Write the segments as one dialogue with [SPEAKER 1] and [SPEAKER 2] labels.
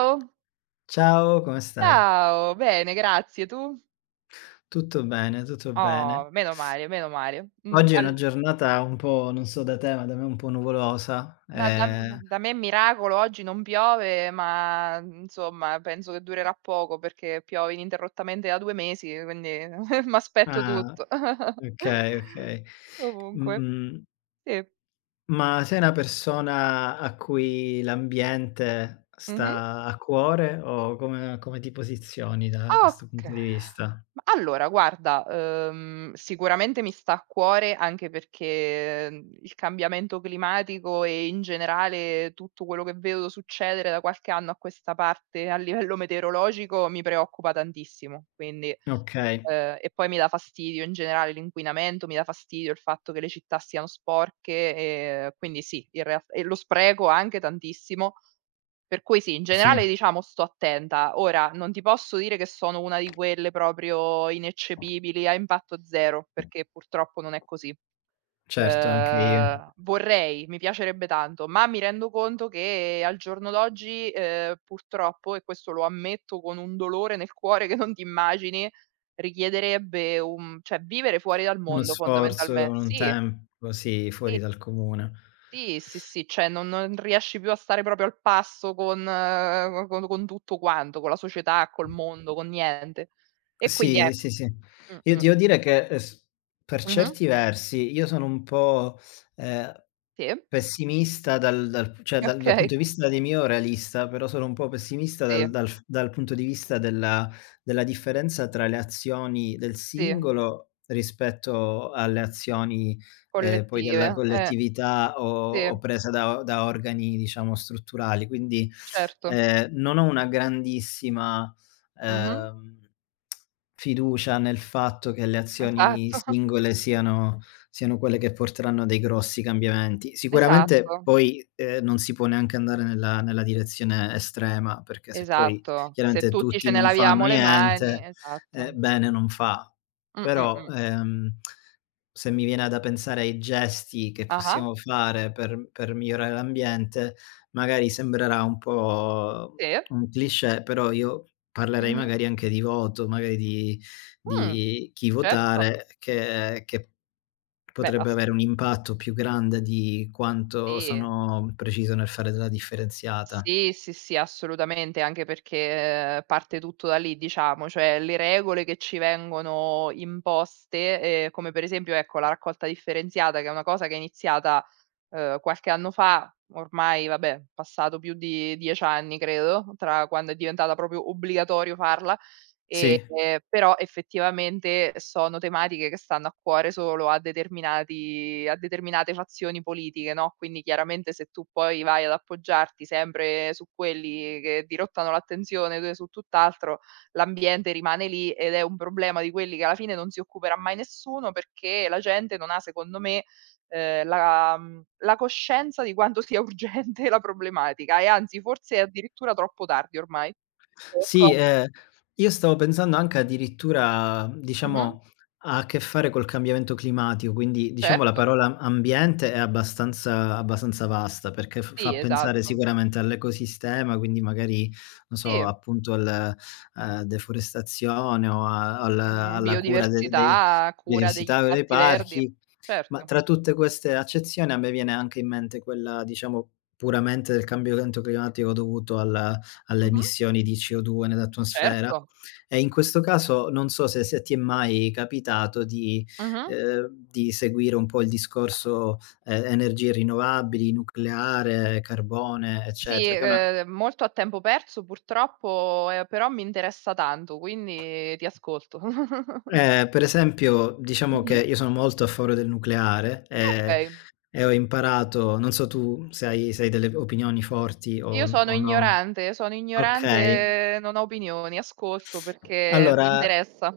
[SPEAKER 1] Ciao.
[SPEAKER 2] Ciao, come stai?
[SPEAKER 1] Ciao, bene grazie, tu?
[SPEAKER 2] Tutto bene, tutto bene.
[SPEAKER 1] Oh, meno male, meno male.
[SPEAKER 2] Oggi è una
[SPEAKER 1] Al
[SPEAKER 2] giornata un po', non so da te, ma da me un po' nuvolosa.
[SPEAKER 1] no da
[SPEAKER 2] Ehm
[SPEAKER 1] mhmm, Da me è miracolo, oggi non piove, ma insomma penso che durerà poco perché piove ininterrottamente da 2 mesi, quindi m'aspetto
[SPEAKER 2] ah,
[SPEAKER 1] tutto.
[SPEAKER 2] okay, okay.
[SPEAKER 1] Comunque,
[SPEAKER 2] Mhmm,
[SPEAKER 1] sì.
[SPEAKER 2] ma sei una persona a cui l'ambiente
[SPEAKER 1] Mh-mh.
[SPEAKER 2] sta a cuore o come ti posizioni da questo punto di
[SPEAKER 1] Oka
[SPEAKER 2] vista?
[SPEAKER 1] Ma allora guarda, sicuramente mi sta a cuore anche perché, il cambiamento climatico e in generale tutto quello che vedo succedere da qualche anno a questa parte a livello meteorologico mi preoccupa tantissimo, quindi
[SPEAKER 2] Okay,
[SPEAKER 1] e poi mi dà fastidio in generale l'inquinamento, mi dà fastidio il fatto che le città siano sporche, quindi sì, in real e lo spreco anche tantissimo, per cui sì, in
[SPEAKER 2] sì,
[SPEAKER 1] generale diciamo sto attenta. Ora, non ti posso dire che sono una di quelle proprio ineccepibili, a impatto zero, perché purtroppo non è così.
[SPEAKER 2] certo, anche io.
[SPEAKER 1] Vorrei, mi piacerebbe tanto, ma mi rendo conto che al giorno d'oggi, purtroppo, e questo lo ammetto con un dolore nel cuore che non ti immagini, richiederebbe un cioè vivere fuori dal
[SPEAKER 2] Uno
[SPEAKER 1] mondo
[SPEAKER 2] sforzo,
[SPEAKER 1] fondamentalme
[SPEAKER 2] un
[SPEAKER 1] sì.
[SPEAKER 2] tempo, sì, fuori dal comune.
[SPEAKER 1] Sì, sì, sì, cioè non riesci più a stare proprio al passo con tutto quanto, con la società, col mondo, con niente. E quindi
[SPEAKER 2] Sì,
[SPEAKER 1] ecco
[SPEAKER 2] sì, sì. Io ti
[SPEAKER 1] mh-mh,
[SPEAKER 2] devo dire che, s per
[SPEAKER 1] mh-mh,
[SPEAKER 2] certi versi io sono un po', ehm
[SPEAKER 1] sì,
[SPEAKER 2] Pessimista dal cioè dal
[SPEAKER 1] okay,
[SPEAKER 2] punto di vista dei mio realista, però sono un po' pessimista dal
[SPEAKER 1] sì,
[SPEAKER 2] dal f dal punto di vista della differenza tra le azioni del
[SPEAKER 1] sì,
[SPEAKER 2] singolo rispetto alle azioni, poi della
[SPEAKER 1] collettive,
[SPEAKER 2] collettività o
[SPEAKER 1] sì,
[SPEAKER 2] o presa da organi diciamo strutturali. Quindi,
[SPEAKER 1] certo.
[SPEAKER 2] non ho una grandissima,
[SPEAKER 1] Mh-mh,
[SPEAKER 2] ehm, fiducia nel fatto che le azioni
[SPEAKER 1] esatto,
[SPEAKER 2] singole siano quelle che porteranno a dei grossi cambiamenti. Sicuramente
[SPEAKER 1] esatto,
[SPEAKER 2] poi, non si può neanche andare nella direzione estrema, perché se poi
[SPEAKER 1] esatto. Se
[SPEAKER 2] chiaramente
[SPEAKER 1] tutti
[SPEAKER 2] tutti
[SPEAKER 1] ce ne
[SPEAKER 2] non fanno
[SPEAKER 1] laviamo le mani,
[SPEAKER 2] niente,
[SPEAKER 1] esatto.
[SPEAKER 2] bene non fa.
[SPEAKER 1] Mh, mh,
[SPEAKER 2] Però,
[SPEAKER 1] mh.
[SPEAKER 2] se mi viene da pensare ai gesti che
[SPEAKER 1] Ah-ah,
[SPEAKER 2] possiamo fare per migliorare l'ambiente, magari sembrerà un po'
[SPEAKER 1] sì,
[SPEAKER 2] un cliché, però io parlerei
[SPEAKER 1] mh-mh,
[SPEAKER 2] magari anche di voto, magari di
[SPEAKER 1] mh,
[SPEAKER 2] di chi
[SPEAKER 1] certo.
[SPEAKER 2] votare che che
[SPEAKER 1] Beh
[SPEAKER 2] Potrebbe
[SPEAKER 1] ass
[SPEAKER 2] avere un impatto più grande di quanto
[SPEAKER 1] sì.
[SPEAKER 2] sono preciso nel fare della differenziata.
[SPEAKER 1] Sì, sì, sì, assolutamente, anche perché parte tutto da lì, diciamo, cioè le regole che ci vengono imposte, come per esempio, ecco, la raccolta differenziata, che è una cosa che è iniziata, qualche anno fa, ormai vabbè, passato più di 10 anni credo, tra quando è diventata proprio obbligatorio farla.
[SPEAKER 2] Sì,
[SPEAKER 1] Ehm, però effettivamente sono tematiche che stanno a cuore solo a determinate fazioni politiche, no, quindi chiaramente se tu poi vai ad appoggiarti sempre su quelli che dirottano l'attenzione de su tutt'altro, l'ambiente rimane lì ed è un problema di quelli che alla fine non si occuperà mai nessuno, perché la gente non ha secondo me, la coscienza di quanto sia urgente la problematica e anzi forse è addirittura troppo tardi ormai. Sei
[SPEAKER 2] sì,
[SPEAKER 1] d'accordo?
[SPEAKER 2] io stavo pensando anche addirittura,
[SPEAKER 1] Mh-mh.
[SPEAKER 2] diciamo, ha a che fare col cambiamento climatico, quindi diciamo la
[SPEAKER 1] Certo,
[SPEAKER 2] parola ambiente è abbastanza abbastanza vasta, perché f
[SPEAKER 1] sì,
[SPEAKER 2] fa pensare
[SPEAKER 1] esatto.
[SPEAKER 2] sicuramente all'ecosistema, quindi magari, non so,
[SPEAKER 1] Sì,
[SPEAKER 2] appunto al deforestazione o a al
[SPEAKER 1] mhmm,
[SPEAKER 2] alla cura de dei
[SPEAKER 1] biodiversità, cura degli
[SPEAKER 2] biodiversità o dei
[SPEAKER 1] spazi verdi.
[SPEAKER 2] parchi. Ma
[SPEAKER 1] Certo.
[SPEAKER 2] tra tutte queste accezioni a me viene anche in mente quella, diciamo, puramente del cambiamento climatico dovuto al alle
[SPEAKER 1] Mh-mh.
[SPEAKER 2] emissioni di CO2 nell'atmosfera.
[SPEAKER 1] Certo.
[SPEAKER 2] E in questo caso non so se ti è mai capitato di
[SPEAKER 1] Mh-mh.
[SPEAKER 2] ehm, di seguire un po' il discorso, energie rinnovabili, nucleare, carbone,
[SPEAKER 1] Sì,
[SPEAKER 2] eccetera, che è una
[SPEAKER 1] molto a tempo perso purtroppo, però mi interessa tanto, quindi ti ascolto.
[SPEAKER 2] eh, Per esempio diciamo che
[SPEAKER 1] Mh-mh.
[SPEAKER 2] io sono molto a favore del nucleare.
[SPEAKER 1] Okay.
[SPEAKER 2] E ho imparato non so tu se hai delle opinioni forti o
[SPEAKER 1] Io
[SPEAKER 2] n o no.
[SPEAKER 1] sono
[SPEAKER 2] Okay.
[SPEAKER 1] ignorante, non ho opinioni, ascolto perché mi
[SPEAKER 2] Allora,
[SPEAKER 1] interessa.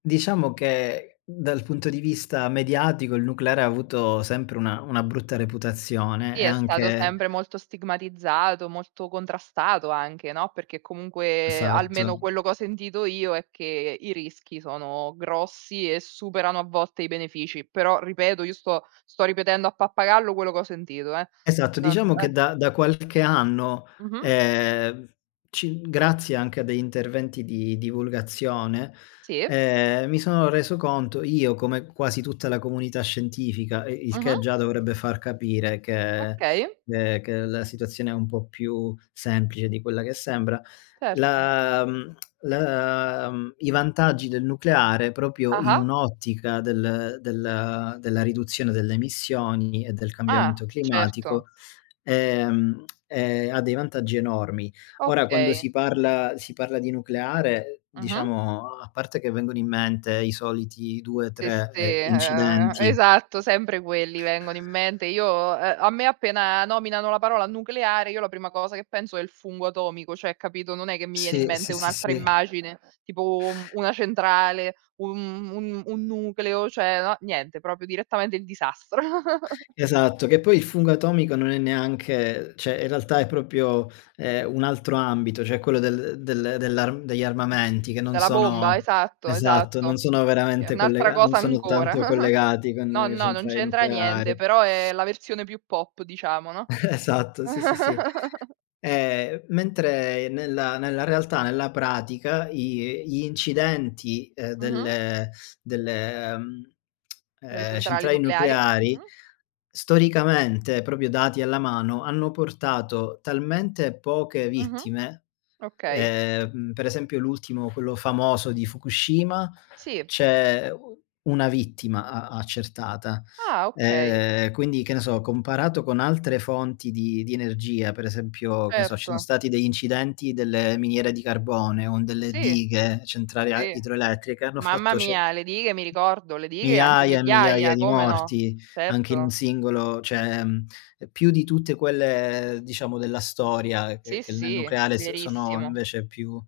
[SPEAKER 2] diciamo che dal punto di vista mediatico il nucleare ha avuto sempre una brutta reputazione
[SPEAKER 1] Sì,
[SPEAKER 2] e
[SPEAKER 1] è stato
[SPEAKER 2] anche
[SPEAKER 1] sempre molto stigmatizzato, molto contrastato anche, no, perché comunque
[SPEAKER 2] esatto.
[SPEAKER 1] almeno quello che ho sentito io è che i rischi sono grossi e superano a volte i benefici, però ripeto, io sto ripetendo a pappagallo quello che ho sentito, eh.
[SPEAKER 2] Esatto,
[SPEAKER 1] Non
[SPEAKER 2] diciamo
[SPEAKER 1] eh.
[SPEAKER 2] che da qualche anno,
[SPEAKER 1] Mh-mh.
[SPEAKER 2] ehm, ci grazie anche a degli interventi di divulgazione,
[SPEAKER 1] Sì.
[SPEAKER 2] mi sono reso conto io, come quasi tutta la comunità scientifica, e il
[SPEAKER 1] Mh-mh.
[SPEAKER 2] che già dovrebbe far capire
[SPEAKER 1] Okay.
[SPEAKER 2] che la situazione è un po' più semplice di quella che sembra,
[SPEAKER 1] Certo.
[SPEAKER 2] la mhmm, la mhmm, i vantaggi del nucleare proprio in
[SPEAKER 1] Ah-ah.
[SPEAKER 2] un'ottica della riduzione delle emissioni e del
[SPEAKER 1] Ah,
[SPEAKER 2] cambiamento
[SPEAKER 1] certo.
[SPEAKER 2] climatico, ha dei vantaggi enormi. Ora quando
[SPEAKER 1] Okay.
[SPEAKER 2] si parla di nucleare,
[SPEAKER 1] Mh-mh.
[SPEAKER 2] diciamo, a parte che vengono in mente i soliti 2,
[SPEAKER 1] Sì, sì,
[SPEAKER 2] 3, incidenti.
[SPEAKER 1] esatto, sempre quelli vengono in mente. Io a me appena nominano la parola nucleare, io la prima cosa che penso è il fungo atomico, cioè capito, non è che mi viene in
[SPEAKER 2] Sì, sì,
[SPEAKER 1] mente
[SPEAKER 2] sì,
[SPEAKER 1] un'altra
[SPEAKER 2] sì.
[SPEAKER 1] immagine, tipo un una centrale, un nucleo, cioè no, niente, proprio direttamente il disastro.
[SPEAKER 2] Esatto, che poi il fungo atomico non è neanche cioè in realtà è proprio, un altro ambito, cioè quello del del dell'arm degli armamenti che non
[SPEAKER 1] Della bomba,
[SPEAKER 2] sono
[SPEAKER 1] esatto,
[SPEAKER 2] esatto,
[SPEAKER 1] esatto. È un'altra
[SPEAKER 2] non
[SPEAKER 1] cosa
[SPEAKER 2] sono
[SPEAKER 1] ancora.
[SPEAKER 2] tanto collegati con
[SPEAKER 1] No,
[SPEAKER 2] le
[SPEAKER 1] no, non
[SPEAKER 2] centrali
[SPEAKER 1] c'entra niente,
[SPEAKER 2] nucleari.
[SPEAKER 1] però è la versione più pop diciamo, no?
[SPEAKER 2] Esatto, sì, sì, sì. Mentre nella realtà, nella pratica, i gli incidenti, ehm,
[SPEAKER 1] Mh-mh.
[SPEAKER 2] delle delle, mhmm,
[SPEAKER 1] Delle
[SPEAKER 2] ehm,
[SPEAKER 1] centrali
[SPEAKER 2] centrali
[SPEAKER 1] nucleari?
[SPEAKER 2] nucleari,
[SPEAKER 1] Mh-mh.
[SPEAKER 2] storicamente, proprio dati alla mano, hanno portato talmente poche
[SPEAKER 1] Mh-mh.
[SPEAKER 2] vittime,
[SPEAKER 1] Okay.
[SPEAKER 2] per esempio l'ultimo, quello famoso di Fukushima,
[SPEAKER 1] Sì.
[SPEAKER 2] c'è u una vittima a accertata.
[SPEAKER 1] Ah, okay.
[SPEAKER 2] Quindi, che ne so, comparato con altre fonti di energia, per esempio, che ne so, ci
[SPEAKER 1] Certo.
[SPEAKER 2] sono stati degli incidenti delle miniere di carbone, con delle
[SPEAKER 1] Sì,
[SPEAKER 2] dighe, centrali a
[SPEAKER 1] sì.
[SPEAKER 2] idroelettriche, hanno
[SPEAKER 1] Mamma
[SPEAKER 2] fatto ce
[SPEAKER 1] mia, le dighe mi ricordo, le dighe anche
[SPEAKER 2] Migliaia e migliaia
[SPEAKER 1] migliaia,
[SPEAKER 2] di
[SPEAKER 1] come no.
[SPEAKER 2] morti, anche in un
[SPEAKER 1] Certo.
[SPEAKER 2] singolo cioè, più di tutte quelle, diciamo, della storia che
[SPEAKER 1] Sì,
[SPEAKER 2] che nel
[SPEAKER 1] sì,
[SPEAKER 2] nucleare s sono
[SPEAKER 1] verissimo.
[SPEAKER 2] invece più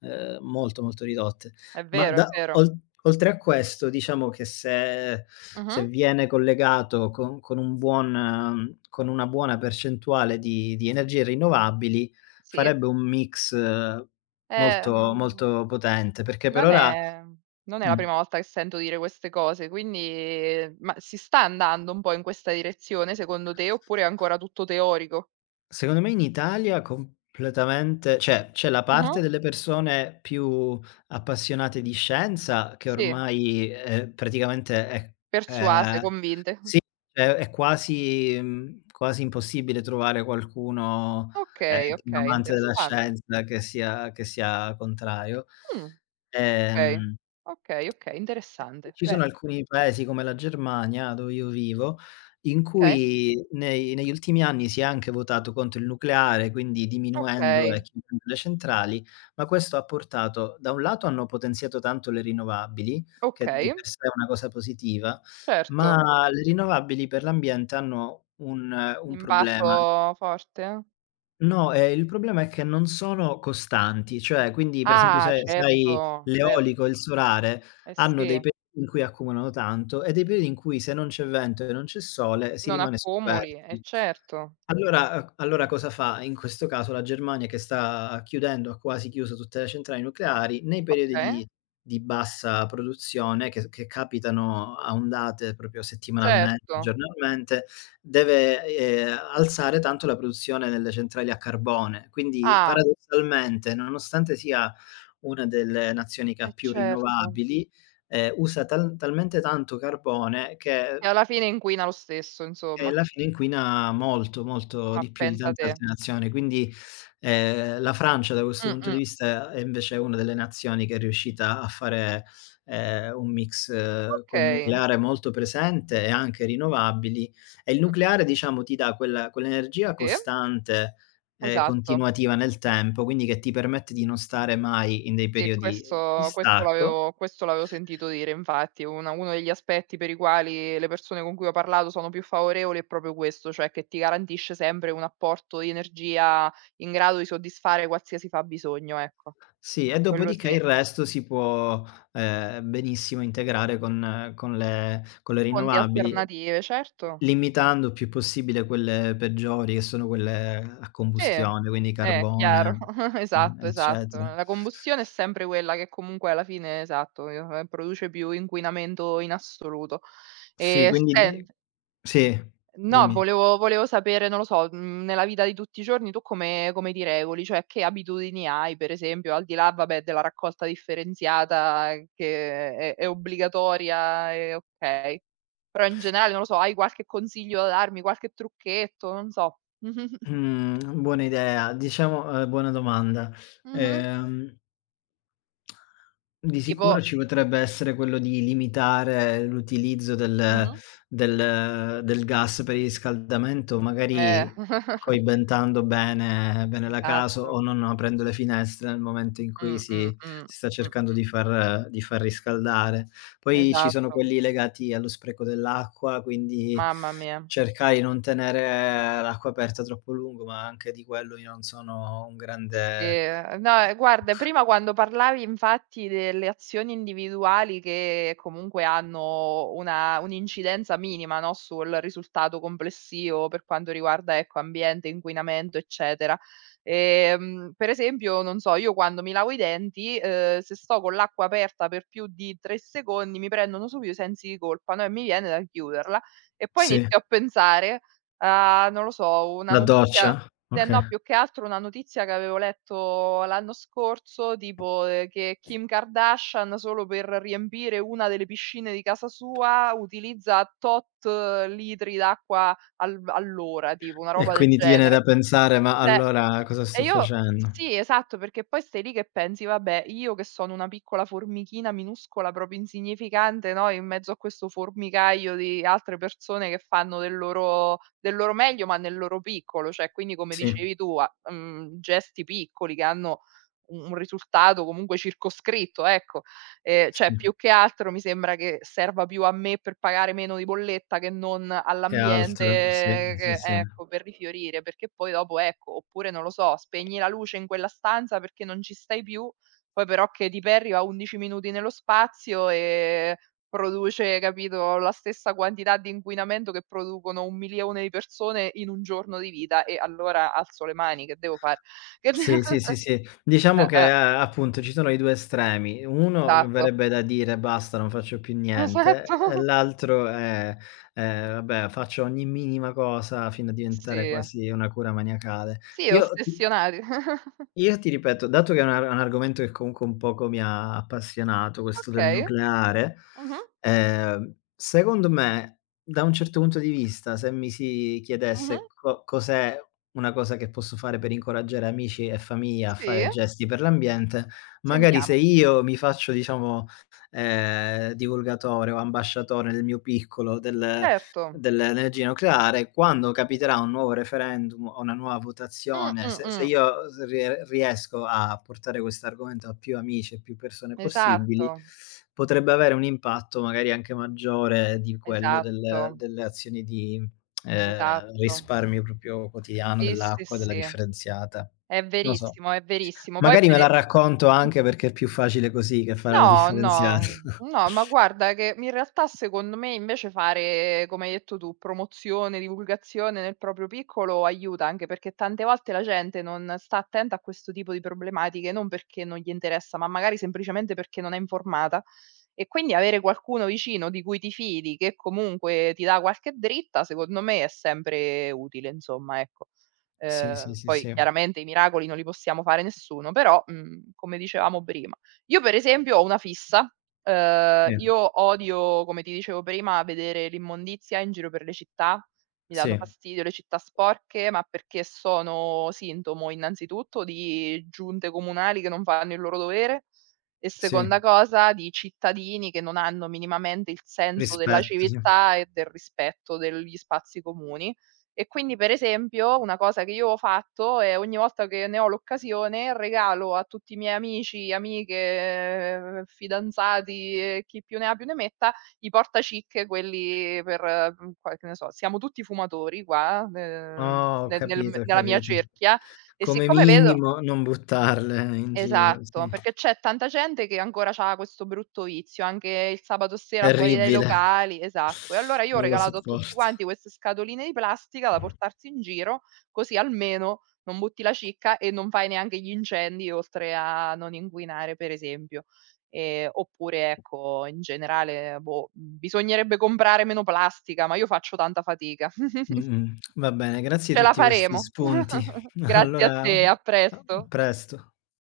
[SPEAKER 2] molto, molto ridotte.
[SPEAKER 1] È
[SPEAKER 2] Ma
[SPEAKER 1] vero, è
[SPEAKER 2] da
[SPEAKER 1] vero.
[SPEAKER 2] ol oltre a questo, diciamo che se
[SPEAKER 1] Mh-mh.
[SPEAKER 2] viene collegato con una buona percentuale di energie rinnovabili,
[SPEAKER 1] Sì.
[SPEAKER 2] farebbe un mix molto,
[SPEAKER 1] Ehm,
[SPEAKER 2] molto potente, perché per
[SPEAKER 1] non
[SPEAKER 2] ora
[SPEAKER 1] è non è la
[SPEAKER 2] mh.
[SPEAKER 1] prima volta che sento dire queste cose, quindi ma si sta andando un po' in questa direzione secondo te, oppure è ancora tutto teorico?
[SPEAKER 2] Secondo me in Italia completamente cioè, c'è la
[SPEAKER 1] Mh-mh.
[SPEAKER 2] parte delle persone più appassionate di scienza che
[SPEAKER 1] Sì,
[SPEAKER 2] ormai, praticamente è
[SPEAKER 1] persuase,
[SPEAKER 2] ehm,
[SPEAKER 1] convinte.
[SPEAKER 2] sì, è quasi quasi impossibile trovare qualcuno,
[SPEAKER 1] Okay,
[SPEAKER 2] che è un
[SPEAKER 1] okay,
[SPEAKER 2] amante della
[SPEAKER 1] interessante.
[SPEAKER 2] scienza che sia contrario.
[SPEAKER 1] Mh, okay,
[SPEAKER 2] Ehm
[SPEAKER 1] okay, okay, interessante.
[SPEAKER 2] Ci sono
[SPEAKER 1] Bene,
[SPEAKER 2] alcuni paesi come la Germania, dove io vivo, in
[SPEAKER 1] okay,
[SPEAKER 2] cui nei negli ultimi anni si è anche votato contro il nucleare, quindi diminuendo e
[SPEAKER 1] okay,
[SPEAKER 2] chiudendo le centrali, ma questo ha portato da un lato hanno potenziato tanto le rinnovabili, che di
[SPEAKER 1] okay,
[SPEAKER 2] per sé è una cosa positiva,
[SPEAKER 1] certo.
[SPEAKER 2] ma le rinnovabili per l'ambiente hanno un
[SPEAKER 1] Impatto
[SPEAKER 2] problema.
[SPEAKER 1] forte?
[SPEAKER 2] No, il problema è che non sono costanti, cioè quindi per esempio
[SPEAKER 1] Ah,
[SPEAKER 2] se hai
[SPEAKER 1] certo, cer
[SPEAKER 2] l'eolico e il solare
[SPEAKER 1] eh
[SPEAKER 2] hanno dei
[SPEAKER 1] sì,
[SPEAKER 2] periodi in cui accumulano tanto e dei periodi in cui se non c'è vento e non c'è sole si
[SPEAKER 1] non
[SPEAKER 2] rimane
[SPEAKER 1] accumuli, eh
[SPEAKER 2] scoperti.
[SPEAKER 1] certo.
[SPEAKER 2] Allora cosa fa in questo caso la Germania che sta chiudendo, ha quasi chiuso tutte le centrali nucleari, nei periodi
[SPEAKER 1] Okay,
[SPEAKER 2] di bassa produzione che capitano a ondate proprio settimanalmente,
[SPEAKER 1] certo.
[SPEAKER 2] giornalmente, deve, alzare tanto la produzione nelle centrali a carbone. Quindi
[SPEAKER 1] Ah,
[SPEAKER 2] paradossalmente, nonostante sia una delle nazioni che ha
[SPEAKER 1] eh
[SPEAKER 2] più
[SPEAKER 1] certo.
[SPEAKER 2] rinnovabili, usa talmente tanto carbone che
[SPEAKER 1] E alla fine inquina lo stesso,
[SPEAKER 2] e
[SPEAKER 1] insomma.
[SPEAKER 2] alla fine inquina molto, molto
[SPEAKER 1] Ma
[SPEAKER 2] di più di
[SPEAKER 1] pensa
[SPEAKER 2] tante
[SPEAKER 1] te.
[SPEAKER 2] altre nazioni. Quindi, la Francia da questo punto di
[SPEAKER 1] Mh-mh,
[SPEAKER 2] vista è invece una delle nazioni che è riuscita a fare, un mix col
[SPEAKER 1] okay.
[SPEAKER 2] nucleare molto presente e anche rinnovabili. E il
[SPEAKER 1] Mh,
[SPEAKER 2] nucleare diciamo ti dà quella quell'energia
[SPEAKER 1] sì,
[SPEAKER 2] costante e
[SPEAKER 1] esatto.
[SPEAKER 2] continuativa nel tempo, quindi che ti permette di non stare mai in dei
[SPEAKER 1] Sì,
[SPEAKER 2] periodi di
[SPEAKER 1] questo questo
[SPEAKER 2] stacco.
[SPEAKER 1] l'avevo questo l'avevo sentito dire infatti. Una Uno degli aspetti per i quali le persone con cui ho parlato sono più favorevoli è proprio questo, cioè che ti garantisce sempre un apporto di energia in grado di soddisfare qualsiasi fabbisogno, ecco.
[SPEAKER 2] Sì, e
[SPEAKER 1] Quello
[SPEAKER 2] dopodiché
[SPEAKER 1] sì.
[SPEAKER 2] il resto si può, benissimo integrare con le
[SPEAKER 1] Fonti
[SPEAKER 2] rinnovabili,
[SPEAKER 1] alternative, certo.
[SPEAKER 2] limitando il più possibile quelle peggiori, che sono quelle a
[SPEAKER 1] Sì,
[SPEAKER 2] combustione, quindi
[SPEAKER 1] chiaro.
[SPEAKER 2] carbone,
[SPEAKER 1] Esatto, esatto.
[SPEAKER 2] eccetera.
[SPEAKER 1] La combustione è sempre quella che comunque alla fine esatto, produce più inquinamento in assoluto.
[SPEAKER 2] Sì,
[SPEAKER 1] E
[SPEAKER 2] quindi di
[SPEAKER 1] sen
[SPEAKER 2] sì,
[SPEAKER 1] No,
[SPEAKER 2] dimmi.
[SPEAKER 1] volevo sapere, non lo so, nella vita di tutti i giorni tu come ti regoli? Cioè, che abitudini hai, per esempio, al di là, vabbè, della raccolta differenziata che è obbligatoria e okay, però in generale, non lo so, hai qualche consiglio da darmi, qualche trucchetto, non so.
[SPEAKER 2] Mhmm, buona idea. Diciamo buona domanda.
[SPEAKER 1] Mh-mh.
[SPEAKER 2] Ehm Di
[SPEAKER 1] Tipo
[SPEAKER 2] sicuro ci potrebbe essere quello di limitare l'utilizzo del
[SPEAKER 1] mh-mh,
[SPEAKER 2] del del gas per il riscaldamento,
[SPEAKER 1] eh,
[SPEAKER 2] magari
[SPEAKER 1] esa
[SPEAKER 2] coibentando bene bene la casa o
[SPEAKER 1] esatto.
[SPEAKER 2] non aprendo le finestre nel momento in cui
[SPEAKER 1] Mh, mh,
[SPEAKER 2] si
[SPEAKER 1] mh,
[SPEAKER 2] si sta cercando
[SPEAKER 1] mh,
[SPEAKER 2] di far riscaldare. Poi ci sono
[SPEAKER 1] esatto.
[SPEAKER 2] quelli legati allo spreco dell'acqua, quindi
[SPEAKER 1] Mamma mia.
[SPEAKER 2] cercare di non tenere l'acqua aperta troppo a lungo, ma anche di quello io non sono un
[SPEAKER 1] Sì,
[SPEAKER 2] grande.
[SPEAKER 1] no, guarda prima quando parlavi infatti delle azioni individuali che comunque hanno una un'incidenza minima, no, sul risultato complessivo per quanto riguarda, ecco, ambiente, inquinamento, eccetera. Per esempio, non so, io quando mi lavo i denti, se sto con l'acqua aperta per più di 3 secondi mi prendono subito i sensi di colpa, no, e mi viene da chiuderla e poi
[SPEAKER 2] Sì.
[SPEAKER 1] inizio a pensare a, non lo so, una
[SPEAKER 2] La
[SPEAKER 1] notizia
[SPEAKER 2] doccia?
[SPEAKER 1] eh
[SPEAKER 2] Okay.
[SPEAKER 1] no, più che altro una notizia che avevo letto l'anno scorso, tipo, che Kim Kardashian solo per riempire una delle piscine di casa sua utilizza tot litri d'acqua al all'ora, tipo una
[SPEAKER 2] E
[SPEAKER 1] roba del
[SPEAKER 2] quindi ti viene
[SPEAKER 1] genere.
[SPEAKER 2] da pensare: "Ma
[SPEAKER 1] Cioè
[SPEAKER 2] allora cosa
[SPEAKER 1] e
[SPEAKER 2] sto
[SPEAKER 1] io
[SPEAKER 2] facendo?"
[SPEAKER 1] sì, esatto, perché poi stai lì che pensi: "Vabbè, io che sono una piccola formichina minuscola, proprio insignificante, no, in mezzo a questo formicaio di altre persone che fanno del loro meglio, ma nel loro piccolo". Cioè, quindi come
[SPEAKER 2] Sì,
[SPEAKER 1] dicevi tu, a gesti piccoli che hanno un risultato comunque circoscritto, ecco. Cioè
[SPEAKER 2] sì.
[SPEAKER 1] più che altro mi sembra che serva più a me per pagare meno di bolletta che non
[SPEAKER 2] Che
[SPEAKER 1] all'ambiente
[SPEAKER 2] altro? Sì, sì,
[SPEAKER 1] che
[SPEAKER 2] sì.
[SPEAKER 1] ecco, per rifiorire, perché poi dopo ecco, oppure non lo so, spegni la luce in quella stanza perché non ci stai più, poi però che ti perriva 11 minuti nello spazio e produce, capito, la stessa quantità di inquinamento che producono 1.000.000 di persone in 1 giorno di vita e allora alzo le mani, che devo fare? Che
[SPEAKER 2] Sì, sì, sì,
[SPEAKER 1] de
[SPEAKER 2] sì. Diciamo
[SPEAKER 1] eh,
[SPEAKER 2] che,
[SPEAKER 1] eh,
[SPEAKER 2] appunto, ci sono i 2 estremi. Uno
[SPEAKER 1] esatto.
[SPEAKER 2] verrebbe da dire: "Basta, non faccio più niente",
[SPEAKER 1] Esatto.
[SPEAKER 2] e l'altro è: "Vabbè, faccio ogni minima cosa fino a diventare
[SPEAKER 1] Sì.
[SPEAKER 2] quasi una cura maniacale".
[SPEAKER 1] Sì,
[SPEAKER 2] Io ti
[SPEAKER 1] ossessionati.
[SPEAKER 2] Io ti ripeto, dato che è un argomento che comunque un poco mi ha appassionato, questo del
[SPEAKER 1] Okay.
[SPEAKER 2] nucleare,
[SPEAKER 1] Mh-mh,
[SPEAKER 2] secondo me, da un certo punto di vista, se mi si
[SPEAKER 1] mh-mh.
[SPEAKER 2] chiedesse co cos'è una cosa che posso fare per incoraggiare amici e famiglia a
[SPEAKER 1] Sì,
[SPEAKER 2] fare gesti per l'ambiente, magari se
[SPEAKER 1] sentiamo.
[SPEAKER 2] io mi faccio, diciamo, divulgatore o ambasciatore nel mio piccolo del
[SPEAKER 1] Certo.
[SPEAKER 2] Dell'energia nucleare, quando capiterà un nuovo referendum o una nuova
[SPEAKER 1] Mh,
[SPEAKER 2] votazione,
[SPEAKER 1] mh,
[SPEAKER 2] se
[SPEAKER 1] mh.
[SPEAKER 2] io s rie riesco a portare quest'argomento a più amici e più persone possibili,
[SPEAKER 1] Esatto,
[SPEAKER 2] potrebbe avere un impatto magari anche maggiore di quello del
[SPEAKER 1] esatto,
[SPEAKER 2] delle azioni di,
[SPEAKER 1] esatto.
[SPEAKER 2] risparmio proprio quotidiano
[SPEAKER 1] Sì, sì,
[SPEAKER 2] dell'acqua, della
[SPEAKER 1] sì.
[SPEAKER 2] differenziata.
[SPEAKER 1] È
[SPEAKER 2] Non so,
[SPEAKER 1] verissimo, è verissimo. Poi
[SPEAKER 2] magari
[SPEAKER 1] per
[SPEAKER 2] me la
[SPEAKER 1] e
[SPEAKER 2] racconto anche perché è più facile così che fare la
[SPEAKER 1] No,
[SPEAKER 2] differenziata.
[SPEAKER 1] no, no, ma guarda che in realtà secondo me invece fare, come hai detto tu, promozione, divulgazione nel proprio piccolo aiuta, anche perché tante volte la gente non sta attenta a questo tipo di problematiche, non perché non gli interessa, ma magari semplicemente perché non è informata. E quindi avere qualcuno vicino di cui ti fidi, che comunque ti dà qualche dritta, secondo me è sempre utile, insomma, ecco.
[SPEAKER 2] Sì, sì, sì,
[SPEAKER 1] Poi
[SPEAKER 2] sì.
[SPEAKER 1] chiaramente i miracoli non li possiamo fare nessuno, però, come dicevamo prima io per esempio ho una fissa,
[SPEAKER 2] Sì,
[SPEAKER 1] io odio, come ti dicevo prima, vedere l'immondizia in giro per le città, mi danno
[SPEAKER 2] sì,
[SPEAKER 1] fastidio le città sporche, ma perché sono sintomo innanzitutto di giunte comunali che non fanno il loro dovere e
[SPEAKER 2] sì.
[SPEAKER 1] seconda cosa di cittadini che non hanno minimamente il senso della
[SPEAKER 2] Rispetto, sì.
[SPEAKER 1] civiltà e del rispetto degli spazi comuni. E quindi, per esempio, una cosa che io ho fatto è ogni volta che ne ho l'occasione regalo a tutti i miei amici, amiche, fidanzati e chi più ne ha più ne metta, i portacicche quelli per, qua che ne so, siamo tutti fumatori qua,
[SPEAKER 2] Oh, ho
[SPEAKER 1] ne nel
[SPEAKER 2] capito, ho
[SPEAKER 1] nella mia
[SPEAKER 2] capito.
[SPEAKER 1] cerchia e
[SPEAKER 2] Come
[SPEAKER 1] siccome vedo
[SPEAKER 2] minimo non buttarle in giro,
[SPEAKER 1] esatto,
[SPEAKER 2] sì.
[SPEAKER 1] perché c'è tanta gente che ancora c'ha questo brutto vizio, anche il sabato sera fuori dai
[SPEAKER 2] Terribile,
[SPEAKER 1] locali esatto. E allora io ho
[SPEAKER 2] non lo
[SPEAKER 1] regalato a tutti
[SPEAKER 2] sopporto.
[SPEAKER 1] quanti queste scatoline di plastica da portarsi in giro, così almeno non butti la cicca e non fai neanche gli incendi, oltre a non inquinare per esempio. Oppure ecco, in generale, boh, bisognerebbe comprare meno plastica, ma io faccio tanta fatica.
[SPEAKER 2] Mh-mh. Va bene, grazie di
[SPEAKER 1] Ce la
[SPEAKER 2] tutti questi
[SPEAKER 1] faremo.
[SPEAKER 2] spunti.
[SPEAKER 1] Grazie a
[SPEAKER 2] Allora,
[SPEAKER 1] te, a
[SPEAKER 2] a
[SPEAKER 1] presto.
[SPEAKER 2] presto.